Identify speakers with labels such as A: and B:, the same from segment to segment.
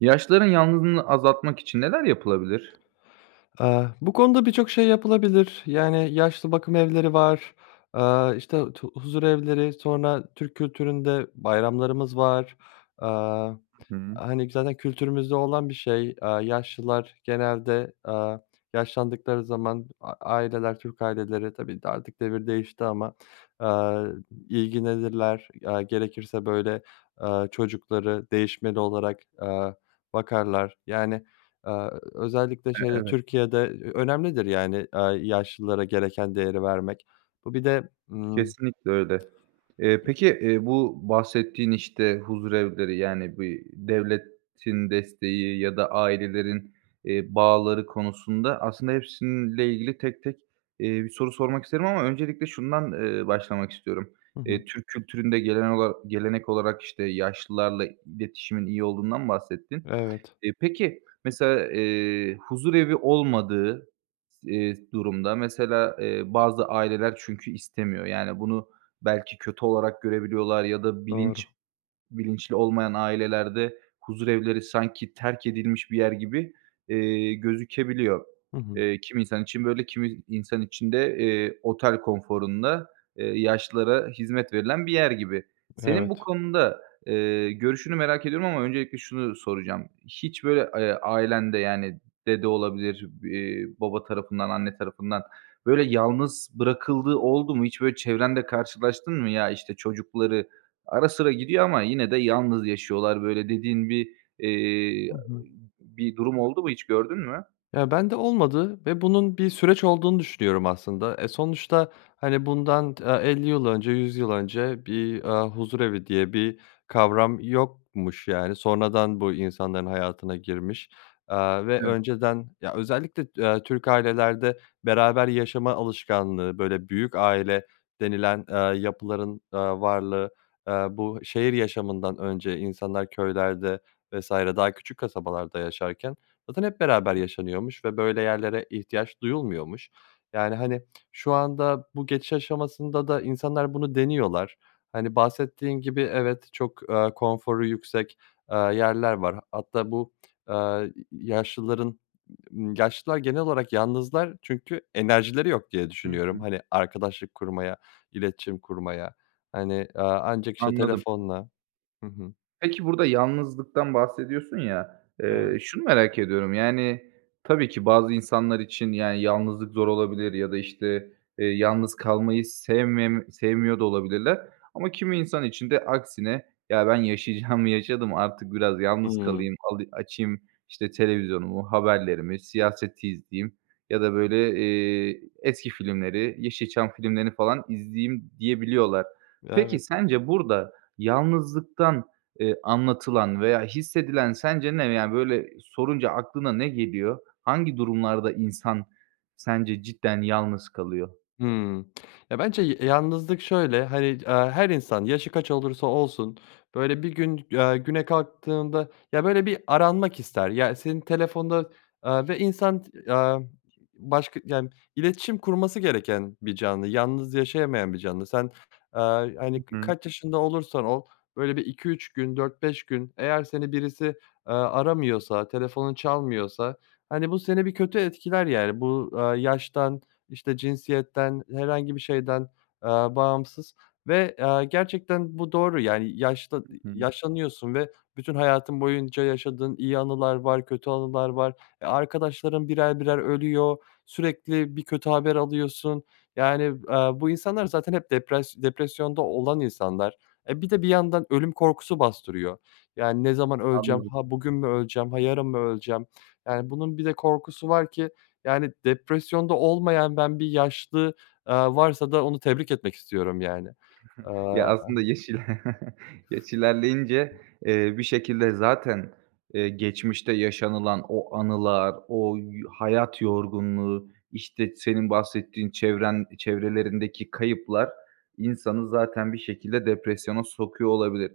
A: Yaşlıların yalnızlığını azaltmak için neler yapılabilir?
B: Eee, bu konuda birçok şey yapılabilir. Yani, yaşlı bakım evleri var, aaa, işte tu huzurevleri, sonra Türk kültüründe bayramlarımız var. Aaa,
A: Hı hı.
B: hani, zaten kültürümüzde olan bir şey, aaa, yaşlılar genelde, aaa, yaşlandıkları zaman a aileler, Türk aileleri, tabii ki de artık devir değişti ama, aaa, ilgilenirler. Aaa, gerekirse böyle, aaa, çocukları değişmeli olarak, aaa, bakarlar, yani, aaa, ö özellikle
A: E
B: şeyde
A: evet.
B: Türkiye'de, eee, önemlidir, yani, aaa, yaşlılara gereken değeri vermek. Bu bir de, ımm
A: Kesinlikle öyle. Eee, peki, eee, bu bahsettiğin, işte, huzurevleri, yani, bir devletin desteği ya da ailelerin, eee, bağları konusunda aslında hepsiyle ilgili tek tek, eee, bir soru sormak isterim ama öncelikle şundan, eee, başlamak istiyorum.
B: Hı hı.
A: Eee, Türk kültüründe gelen ola gelenek olarak, işte, yaşlılarla iletişimin iyi olduğundan bahsettin.
B: Evet.
A: Eee, peki, mesela, eee, huzurevi olmadığı s eee, durumda mesela, eee, bazı aileler çünkü istemiyor. Yani, bunu belki kötü olarak görebiliyorlar ya da
B: Doğru.
A: bilinç bilinçli olmayan ailelerde huzurevleri sanki terk edilmiş bir yer gibi, eee, gözükebiliyor.
B: Hı hı.
A: Eee, kimi insan için böyle, kimi insan için de, eee, otel konforunda, eee, yaşlılara hizmet verilen bir yer gibi. Senin bu
B: Evet.
A: konuda, eee, görüşünü merak ediyorum ama öncelikle şunu soracağım. Hiç böyle, eee, ailende yani dede olabilir, iii, baba tarafından, anne tarafından, böyle yalnız bırakıldığı oldu mu? Hiç böyle çevrende karşılaştın mı? Ya, işte çocukları ara sıra gidiyor ama yine de yalnız yaşıyorlar böyle dediğin bir, eee,
B: Hı hı.
A: bir durum oldu mu, hiç gördün mü?
B: Ya, ben de olmadı ve bunun bir süreç olduğunu düşünüyorum aslında. Eee, sonuçta, hani, bundan t 50 yıl önce, 100 yıl önce bir, eee, huzurevi diye bir kavram yokmuş, yani. Sonradan bu insanların hayatına girmiş, aaa, ve
A: Hı.
B: önceden, ya, özellikle, eee, Türk ailelerde beraber yaşama alışkanlığı, böyle, "büyük aile" denilen, eee, yapıların, eee, varlığı, eee, bu şehir yaşamından önce insanlar köylerde vs. daha küçük kasabalarda yaşarken zaten hep beraber
A: [unintelligible]
B: yaşanıyormuş ve böyle yerlere ihtiyaç duyulmuyormuş. Yani, hani, şu anda bu geçiş aşamasında da insanlar bunu deniyorlar. Hani, bahsettiğin gibi evet çok, eee, konforu yüksek, eee, yerler var. H hatta bu, eee, y yaşlıların yaşlılar genel olarak yalnızlar çünkü enerjileri yok diye
A: Hı
B: düşünüyorum,
A: hı.
B: hani, arkadaşlık kurmaya, iletişim kurmaya. Hani, eee, ancak işte
A: Anladım.
B: telefonla. Hı hı.
A: Peki, burada yalnızlıktan bahsediyorsun ya, eee,
B: Evet.
A: şunu merak ediyorum, yani, tabii ki bazı insanlar için, yani, yalnızlık zor olabilir ya da, işte, eee, yalnız kalmayı sevmemi sevmiyor da olabilirler. Ama kimi insan için de aksine, "Ya, ben yaşayacağımı yaşadım, artık biraz yalnız
B: Hı.
A: kalayım, ali açayım, işte, televizyonumu, haberlerimi, siyaset izleyeyim." ya da böyle, eee, "Eski filmleri, Yeşilçam filmlerini falan izleyeyim." diyebiliyorlar. Peki,
B: Evet.
A: sence, burada yalnızlıktan, eee, anlatılan veya hissedilen sence ne? Yani, böyle sorunca aklına ne geliyor? Hangi durumlarda insan sence cidden yalnız kalıyor?
B: Hı. Ya, bence ya yalnızlık şöyle, hani, eee, her insan, yaşı kaç olursa olsun böyle bir gün, eee, güne kalktığında, ya, böyle, bir aranmak ister, ya, senin telefonda, aaa, ve insan, t eee, başka, yani, iletişim kurması gereken bir canlı, yalnız yaşayamayan bir canlı. Sen, eee,
A: Hı
B: hani k
A: hı.
B: kaç yaşında olursan ol, böyle, bir 2-3 gün, 4-5 gün eğer seni birisi, eee, aramıyorsa, telefonun çalmıyorsa, hani, bu seni bir kötü etkiler yani. Bu, aaa, yaştan, işte, cinsiyetten, herhangi bir şeyden, aaa, bağımsız ve, aaa, gerçekten bu doğru, yani, yaşlı
A: Hı
B: eee,
A: hı.
B: yaşlanıyorsun. Ve bütün hayatın boyunca yaşadığın iyi anılar var, kötü anılar var. Eee, arkadaşların birer birer ölüyor, sürekli bir kötü haber alıyorsun, yani, eee, bu insanlar zaten hep depras depresyonda olan insanlar. Eee, bir de bir yandan ölüm korkusu bastırıyor. Yani, ne zaman öleceğim,
A: Anladım.
B: ha, bugün mü öleceğim, ha, yarın mı öleceğim, yani, bunun bir de korkusu var ki, yani, depresyonda olmayan ben bir yaşlı, aaa, varsa da onu tebrik etmek istiyorum, yani.
A: Ya,
B: Aaa
A: aslında, yaş ile yaş ilerleyince, eee, bir şekilde zaten, eee, geçmişte yaşanılan o anılar, o y hayat yorgunluğu, işte, senin bahsettiğin çevren çevrelerindeki kayıplar insanı zaten bir şekilde depresyona sokuyor olabilir.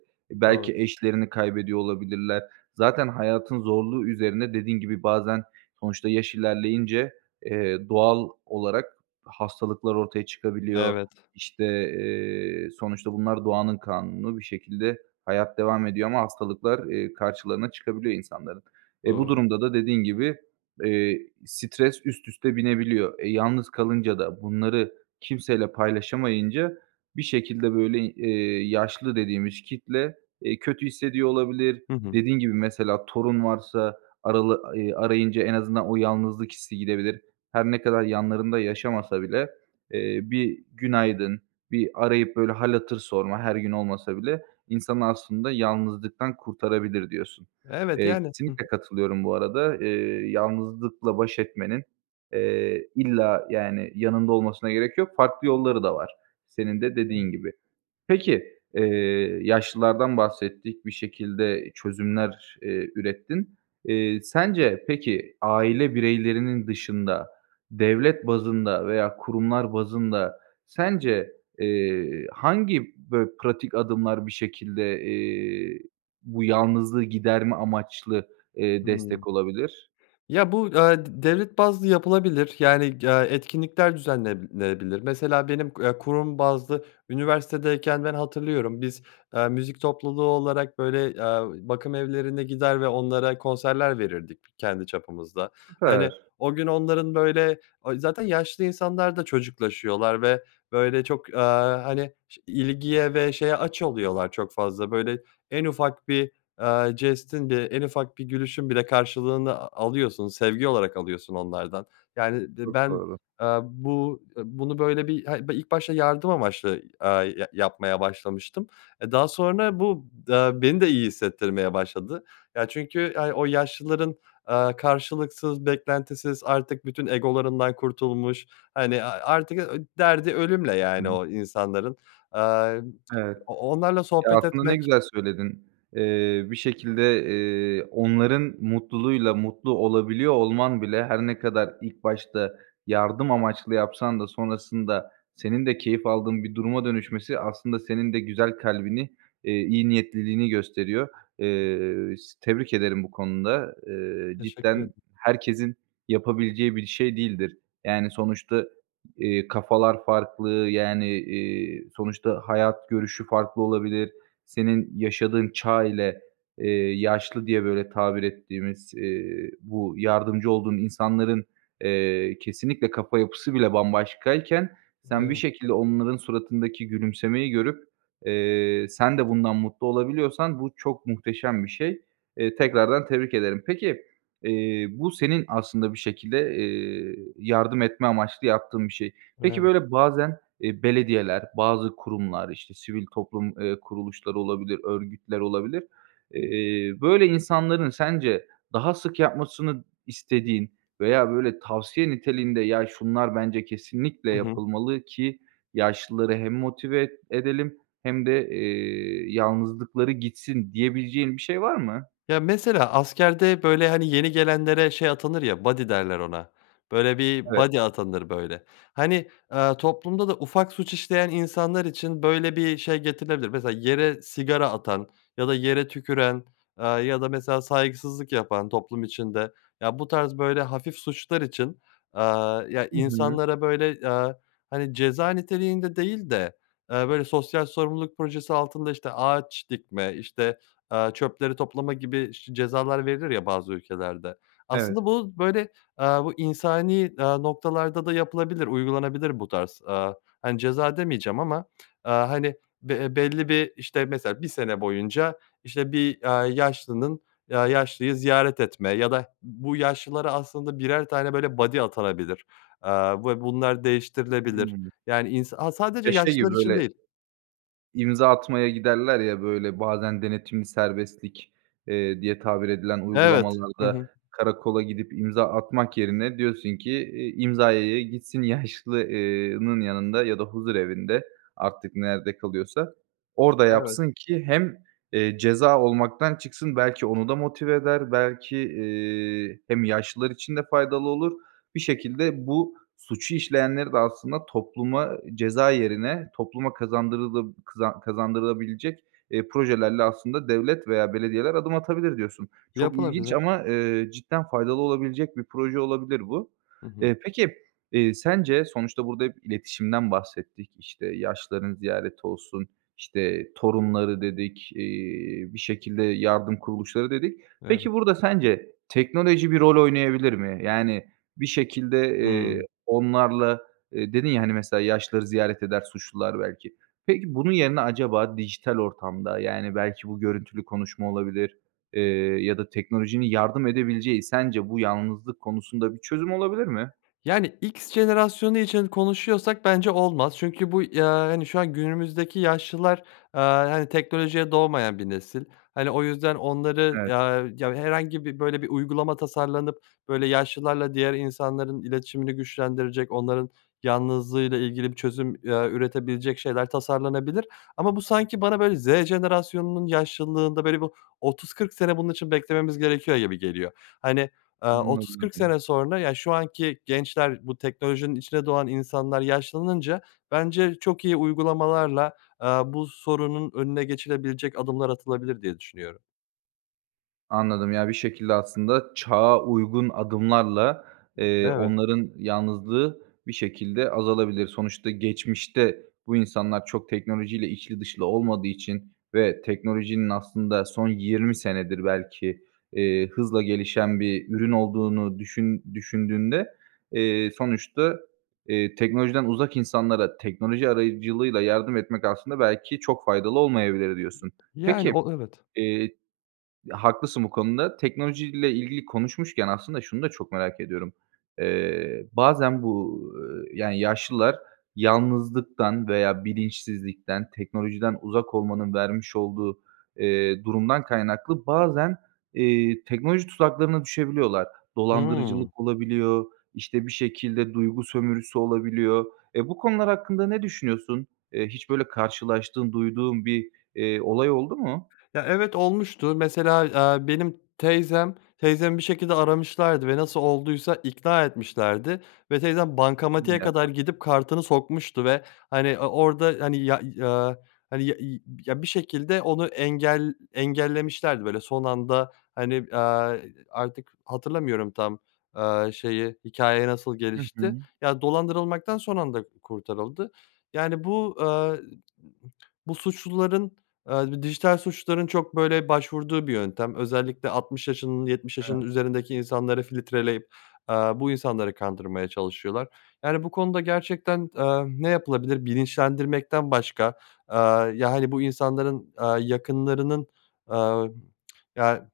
B: Doğru.
A: Belki eşlerini kaybediyor olabilirler. Zaten hayatın zorluğu üzerine dediğin gibi bazen sonuçta yaş ilerleyince, eee, doğal olarak hastalıklar ortaya çıkabiliyor.
B: Evet.
A: İşte, eee, sonuçta bunlar doğanın kanunu bir şekilde hayat devam ediyor ama hastalıklar, eee, karşılarına çıkabiliyor insanların. Eee, bu
B: Doğru.
A: durumda da dediğin gibi, eee, stres üst üste binebiliyor. Eee, yalnız kalınca da, bunları kimseyle paylaşamayınca bir şekilde, böyle, eee, yaşlı dediğimiz kitle, eee, kötü hissediyor olabilir.
B: Hı hı.
A: Dediğin gibi, mesela torun varsa arala eee, arayınca en azından o yalnızlık hissi gidebilir. Her ne kadar yanlarında yaşamasa bile, eee, bir günaydın, bir arayıp böyle hâl hatır sorma her gün olmasa bile insanı aslında yalnızlıktan kurtarabilir diyorsun.
B: Evet,
A: Eee,
B: yani Hı hı.
A: kesinlikle katılıyorum bu arada. Eee, yalnızlıkla baş etmenin, eee, illa, yani, yanında olmasına gerek yok, farklı yolları da var, senin
B: Hı.
A: de
B: Evet.
A: dediğin gibi. Peki, eee, yaşlılardan bahsettik, bir şekilde çözümler, eee, ürettin. Eee, sence, peki, aile bireylerinin dışında devlet bazında veya kurumlar bazında sence, eee, hangi, böyle, pratik adımlar bir şekilde, eee, bu yalnızlığı giderme amaçlı, eee,
B: Hı.
A: destek olabilir?
B: Ya, bu, eee, d devlet bazlı yapılabilir, yani, eee, etkinlikler düzenlenebilir. Mesela benim, eee, kurum bazlı üniversitedeyken ben hatırlıyorum biz, eee, müzik topluluğu olarak böyle, eee, bakımevlerine gider ve onlara konserler verirdik kendi çapımızda. Hani,
A: Süper.
B: o gün onların böyle o zaten yaşlı insanlarda çocuklaşıyorlar ve, böyle, çok, eee, hani, ş ilgiye ve şeye aç oluyorlar çok fazla. Böyle, en ufak bir, eee, jestin, bir en ufak bir gülüşün bile karşılığını a alıyorsun sevgi olarak alıyorsun onlardan. Yani be
A: Çok
B: ben,
A: doğru.
B: eee, bu eee, bunu böyle bir hayır be ilk başta yardım amaçlı, eee, ya yapmaya başlamıştım, eee, daha sonra bu d beni de iyi hissettirmeye başladı. Ya, çünkü, yani, o yaşlıların, eee, karşılıksız, beklentisiz, artık bütün egolarından kurtulmuş, hani a artık, eee, derdi ölümle,
A: Hı
B: yani,
A: hı.
B: o insanların. Aaa,
A: Evet.
B: o o onlarla
A: Ya,
B: sohbet
A: aslında ne
B: etmek
A: güzel söyledin. Eee, bir şekilde, eee, onların mutluluğuyla mutlu olabiliyor olman bile, her ne kadar ilk başta yardım amaçlı yapsan da sonrasında senin de keyif aldığın bir duruma dönüşmesi aslında senin de güzel kalbini, eee, iyi niyetliliğini gösteriyor. Eee, s tebrik ederim bu konuda. Eee,
B: Teşekkür
A: cidden
B: ederim.
A: herkesin yapabileceği bir şey değildir. Yani, sonuçta, eee, kafalar farklı, yani, iii, sonuçta hayat görüşü farklı olabilir. Senin yaşadığın çağ ile, eee, yaşlı diye, böyle, tabir ettiğimiz, eee, bu yardımcı olduğun insanların, eee, kesinlikle kafa yapısı bile bambaşkayken, sen bir
B: Evet.
A: şekilde onların suratındaki gülümsemeyi görüp, eee, sen de bundan mutlu olabiliyorsan bu çok muhteşem bir şey. Eee, tekrardan tebrik ederim. Peki, eee, bu senin aslında bir şekilde, eee, yardım etme amaçlı yaptığın bir şey. Peki,
B: Evet.
A: böyle, bazen, eee, belediyeler, bazı kurumlar, işte, sivil toplum, eee, kuruluşları olabilir, örgütler olabilir. Eee, böyle insanların sence daha sık yapmasını istediğin veya böyle tavsiye niteliğinde, "Ya, şunlar bence kesinlikle
B: Hı hı.
A: yapılmalı ki yaşlıları hem motive e edelim hem de, eee, yalnızlıkları gitsin." diyebileceğin bir şey var mı?
B: Ya, mesela askerde, böyle, hani, yeni gelenlere şey atanır ya "buddy" derler ona, böyle, bir
A: Evet.
B: buddy atanır, böyle. Hani, eee, toplumda da ufak suç işleyen insanlar için böyle bir şey getirilebilir. Mesela yere sigara atan ya da yere tüküren, eee, ya da mesela saygısızlık yapan toplum içinde, ya, bu tarz böyle hafif suçlar için, eee, ya,
A: Hı hı.
B: insanlara, böyle, eee, hani, ceza niteliğinde değil de, eee, böyle, sosyal sorumluluk projesi altında, işte, ağaç dikme, işte, eee, çöpleri toplama gibi ş cezalar verilir, ya, bazı ülkelerde.
A: Evet.
B: Aslında bu, böyle, eee, bu insani, eee, noktalarda da yapılabilir, uygulanabilir bu tarz, eee, hani, ceza demeyeceğim ama. Eee, hani, be e belli bir işte, mesela 1 sene boyunca, işte, bir, aaa, yaşlının eee, yaşlıyı ziyaret etme ya da bu yaşlılara aslında 1'er tane, böyle, buddy atanabilir, aaa, ve bunlar değiştirilebilir,
A: Hı.
B: yani, ins aaa, sadece
A: Ya, şey gibi,
B: yaşlılar için
A: böyle
B: değil
A: imza atmaya giderler, ya, böyle, bazen denetimli serbestlik, eee, diye tabir edilen
B: Evet, hı
A: uygulamalarda
B: hı.
A: karakola gidip imza atmak yerine diyorsun ki, eee, imzaya ya gitsin yaşlı eee nın yanında ya da huzurevinde, artık nerede kalıyorsa, orada yapsın
B: Evet.
A: ki hem, eee, ceza olmaktan çıksın, belki onu da motive eder, belki, eee, hem yaşlılar için de faydalı olur. Bir şekilde bu suçu işleyenleri de aslında topluma ceza yerine, topluma kazandırılı kızan kazandırılabilecek, eee, projelerle aslında devlet veya belediyeler adım atabilir diyorsun. Çok ilginç
B: Yapılabilir.
A: ama, eee, cidden faydalı olabilecek bir proje olabilir bu.
B: Hı hı.
A: Eee, peki, eee, sence sonuçta burada hep iletişimden bahsettik, işte, yaşlıların ziyareti olsun, işte, torunları dedik, eee, bir şekilde yardım kuruluşları dedik.
B: Evet.
A: Peki, burada sence teknoloji bir rol oynayabilir mi? Yani, bir şekilde, eee,
B: Hı.
A: onlarla, eee, dedin, ya, hani, mesela yaşlıları ziyaret eder suçlular belki. Peki, bunun yerine acaba dijital ortamda, yani, belki bu görüntülü konuşma olabilir, eee, ya da teknolojinin yardım edebileceği sence bu yalnızlık konusunda bir çözüm olabilir mi?
B: Yani, X jenerasyonu için konuşuyorsak bence olmaz. Çünkü bu ya hani, şu an günümüzdeki yaşlılar, aaa, hani, teknolojiye doğmayan bir nesil. Hani, o yüzden onları
A: Evet.
B: ya ya herhangi bir, böyle, bir uygulama tasarlanıp, böyle, yaşlılarla diğer insanların iletişimini güçlendirecek, onların yalnızlığıyla ilgili bir çözüm, eee, üretebilecek şeyler tasarlanabilir. Ama bu sanki bana, böyle, Z jenerasyonunun yaşlılığında, böyle, bir 30-40 sene bunun için beklememiz gerekiyor gibi geliyor. Hani, eee, 30-40
A: Anladım.
B: sene sonra, yani, şu anki gençler, bu teknolojinin içine doğan insanlar yaşlanınca bence çok iyi uygulamalarla, eee, bu sorunun önüne geçilebilecek adımlar atılabilir diye düşünüyorum.
A: Anladım. Ya, bir şekilde aslında çağa uygun adımlarla, eee,
B: Evet.
A: onların yalnızlığı bir şekilde azalabilir. Sonuçta geçmişte bu insanlar çok teknolojiyle içli dışlı olmadığı için ve teknolojinin aslında son 20 senedir belki, eee, hızla gelişen bir ürün olduğunu düşün düşündüğünde, eee, sonuçta, eee, "Teknolojiden uzak insanlara teknoloji aracılığıyla yardım etmek aslında belki çok faydalı olmayabilir." Diyorsun.
B: Yani,
A: Peki,
B: o, evet.
A: eee, haklısın bu konuda. Teknolojiyle ilgili konuşmuşken aslında şunu da çok merak ediyorum. Eee, bazen bu, yani, yaşlılar yalnızlıktan veya bilinçsizlikten, teknolojiden uzak olmanın vermiş olduğu, eee, durumdan kaynaklı bazen, eee, teknoloji tuzaklarına düşebiliyorlar.
B: Hıı.
A: Dolandırıcılık olabiliyor, işte, bir şekilde duygu sömürüsü olabiliyor. Eee, bu konular hakkında ne düşünüyorsun? Eee, hiç böyle karşılaştığın, duyduğun bir, eee, olay oldu mu?
B: Ya, evet olmuştu. Mesela, eee, benim teyzem. Teyzemi bir şekilde aramışlardı ve nasıl olduysa ikna etmişlerdi ve teyzem
A: Hadi
B: bankamatiğe
A: ya.
B: kadar gidip kartını sokmuştu ve, hani, o orda, hani, ya eee, hani, ya iii, ya, bir şekilde onu engel engellemişlerdi, böyle, son anda, hani, eee, artık hatırlamıyorum tam, aaa, şeyi, hikâye nasıl
A: Hı
B: gelişti.
A: hı.
B: Ya, dolandırılmaktan son anda kurtarıldı. Yani, bu, eee, bu suçluların, eee, b dijital suçluların çok, böyle, başvurduğu bir yöntem özellikle 60 yaşının, 70
A: Evet.
B: yaşının üzerindeki insanları filtreleyip, eee, bu insanları kandırmaya çalışıyorlar. Yani, bu konuda gerçekten, eee, ne yapılabilir bilinçlendirmekten başka. Eee, ya, hani, bu insanların, eee, yakınlarının, eee, ya,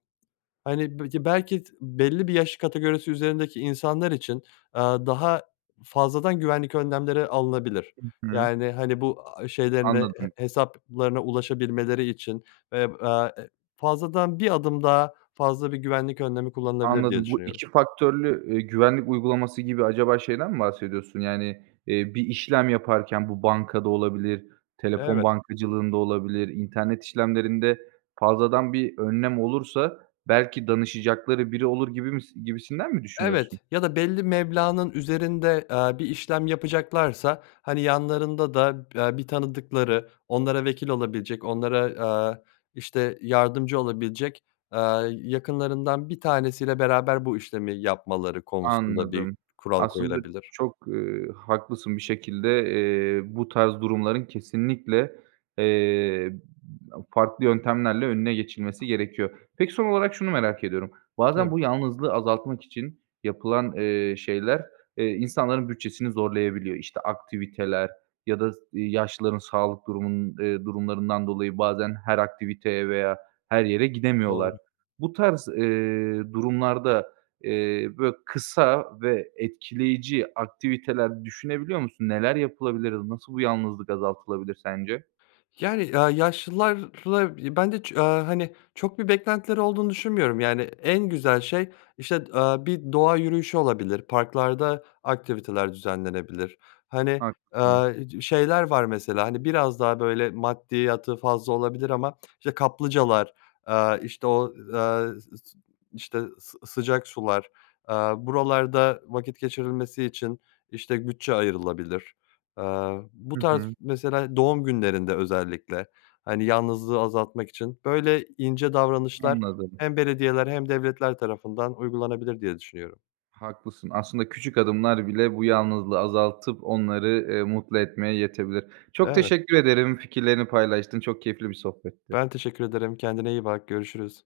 B: hani, [unintelligible] belki s belli bir yaş kategorisi üzerindeki insanlar için, eee, daha fazladan güvenlik önlemleri alınabilir,
A: Hı hı.
B: yani, hani, bu, aaa, şeylerine he
A: Anladım.
B: hesaplarına ulaşabilmeleri için, eb aaa, eee, fazladan bir adım daha fazla bir güvenlik önlemi kullanılabilir diye
A: Anladım. Bu
B: düşünüyorum.
A: 2 faktörlü, eee, güvenlik uygulaması gibi acaba şeyden mi bahsediyorsun? Yani, eee, bir işlem yaparken bu bankada olabilir, telefon
B: Evet.
A: bankacılığında olabilir, internet işlemlerinde fazladan bir önlem olursa belki danışacakları biri olur gibimis gibisinden mi düşünüyorsun?
B: Evet ya da belli meblağnın üzerinde, eee, bir işlem yapacaklarsa, hani, yanlarında da, eee, bir tanıdıkları, onlara vekil olabilecek, onlara, aaa, işte, yardımcı olabilecek, aaa, yakınlarından 1 tanesiyle beraber bu işlemi yapmaları konusunda bir
A: Anladım.
B: kural
A: Aslında
B: koyulabilir.
A: çok, eee, haklısın. Bir şekilde, eee, bu tarz durumların kesinlikle, eee, aaa, farklı yöntemlerle önüne geçilmesi gerekiyor. Peki, son olarak şunu merak ediyorum, bazen
B: Tab
A: bu yalnızlığı azaltmak için yapılan, eee, şeyler, eee, insanların bütçesini zorlayabiliyor. İşte, aktiviteler ya da s eee, yaşlıların sağlık durumun eee, durumlarından dolayı bazen her aktiviteye veya her yere gidemiyorlar.
B: Doğru.
A: Bu tarz, eee, durumlarda, eee, böyle kısa ve etkileyici aktiviteler düşünebiliyor musun? Neler yapılabilir? Nasıl bu yalnızlık azaltılabilir sence?
B: Yani, eee, yaşlılarla ben de ço aaa, hani, çok bir beklentileri olduğunu düşünmüyorum, yani, en güzel şey, işte, eee, bir doğa yürüyüşü olabilir, parklarda aktiviteler düzenlenebilir. Hani,
A: Haklısın.
B: eee, şeyler var mesela, hani, biraz daha böyle maddiyatı fazla olabilir ama, işte, kaplıcalar, eee, işte, o, eee, s s işte, sı sıcak sular, eee, buralarda vakit geçirilmesi için, işte, bütçe ayrılabilir. Eee, bu
A: Hı
B: tarz
A: hı.
B: mesela doğum günlerinde özellikle, hani, yalnızlığı azaltmak için böyle ince davranışlar
A: Anladım.
B: hem belediyeler hem devletler tarafından uygulanabilir diye düşünüyorum.
A: Haklısın. Aslında küçük adımlar bile bu yalnızlığı azaltıp onları, eee, mutlu etmeye yetebilir. Çok
B: Evet.
A: teşekkür ederim, fikirlerini paylaştın, çok keyifli bir sohbetti.
B: Ben teşekkür ederim. Kendine iyi bak. Görüşürüz.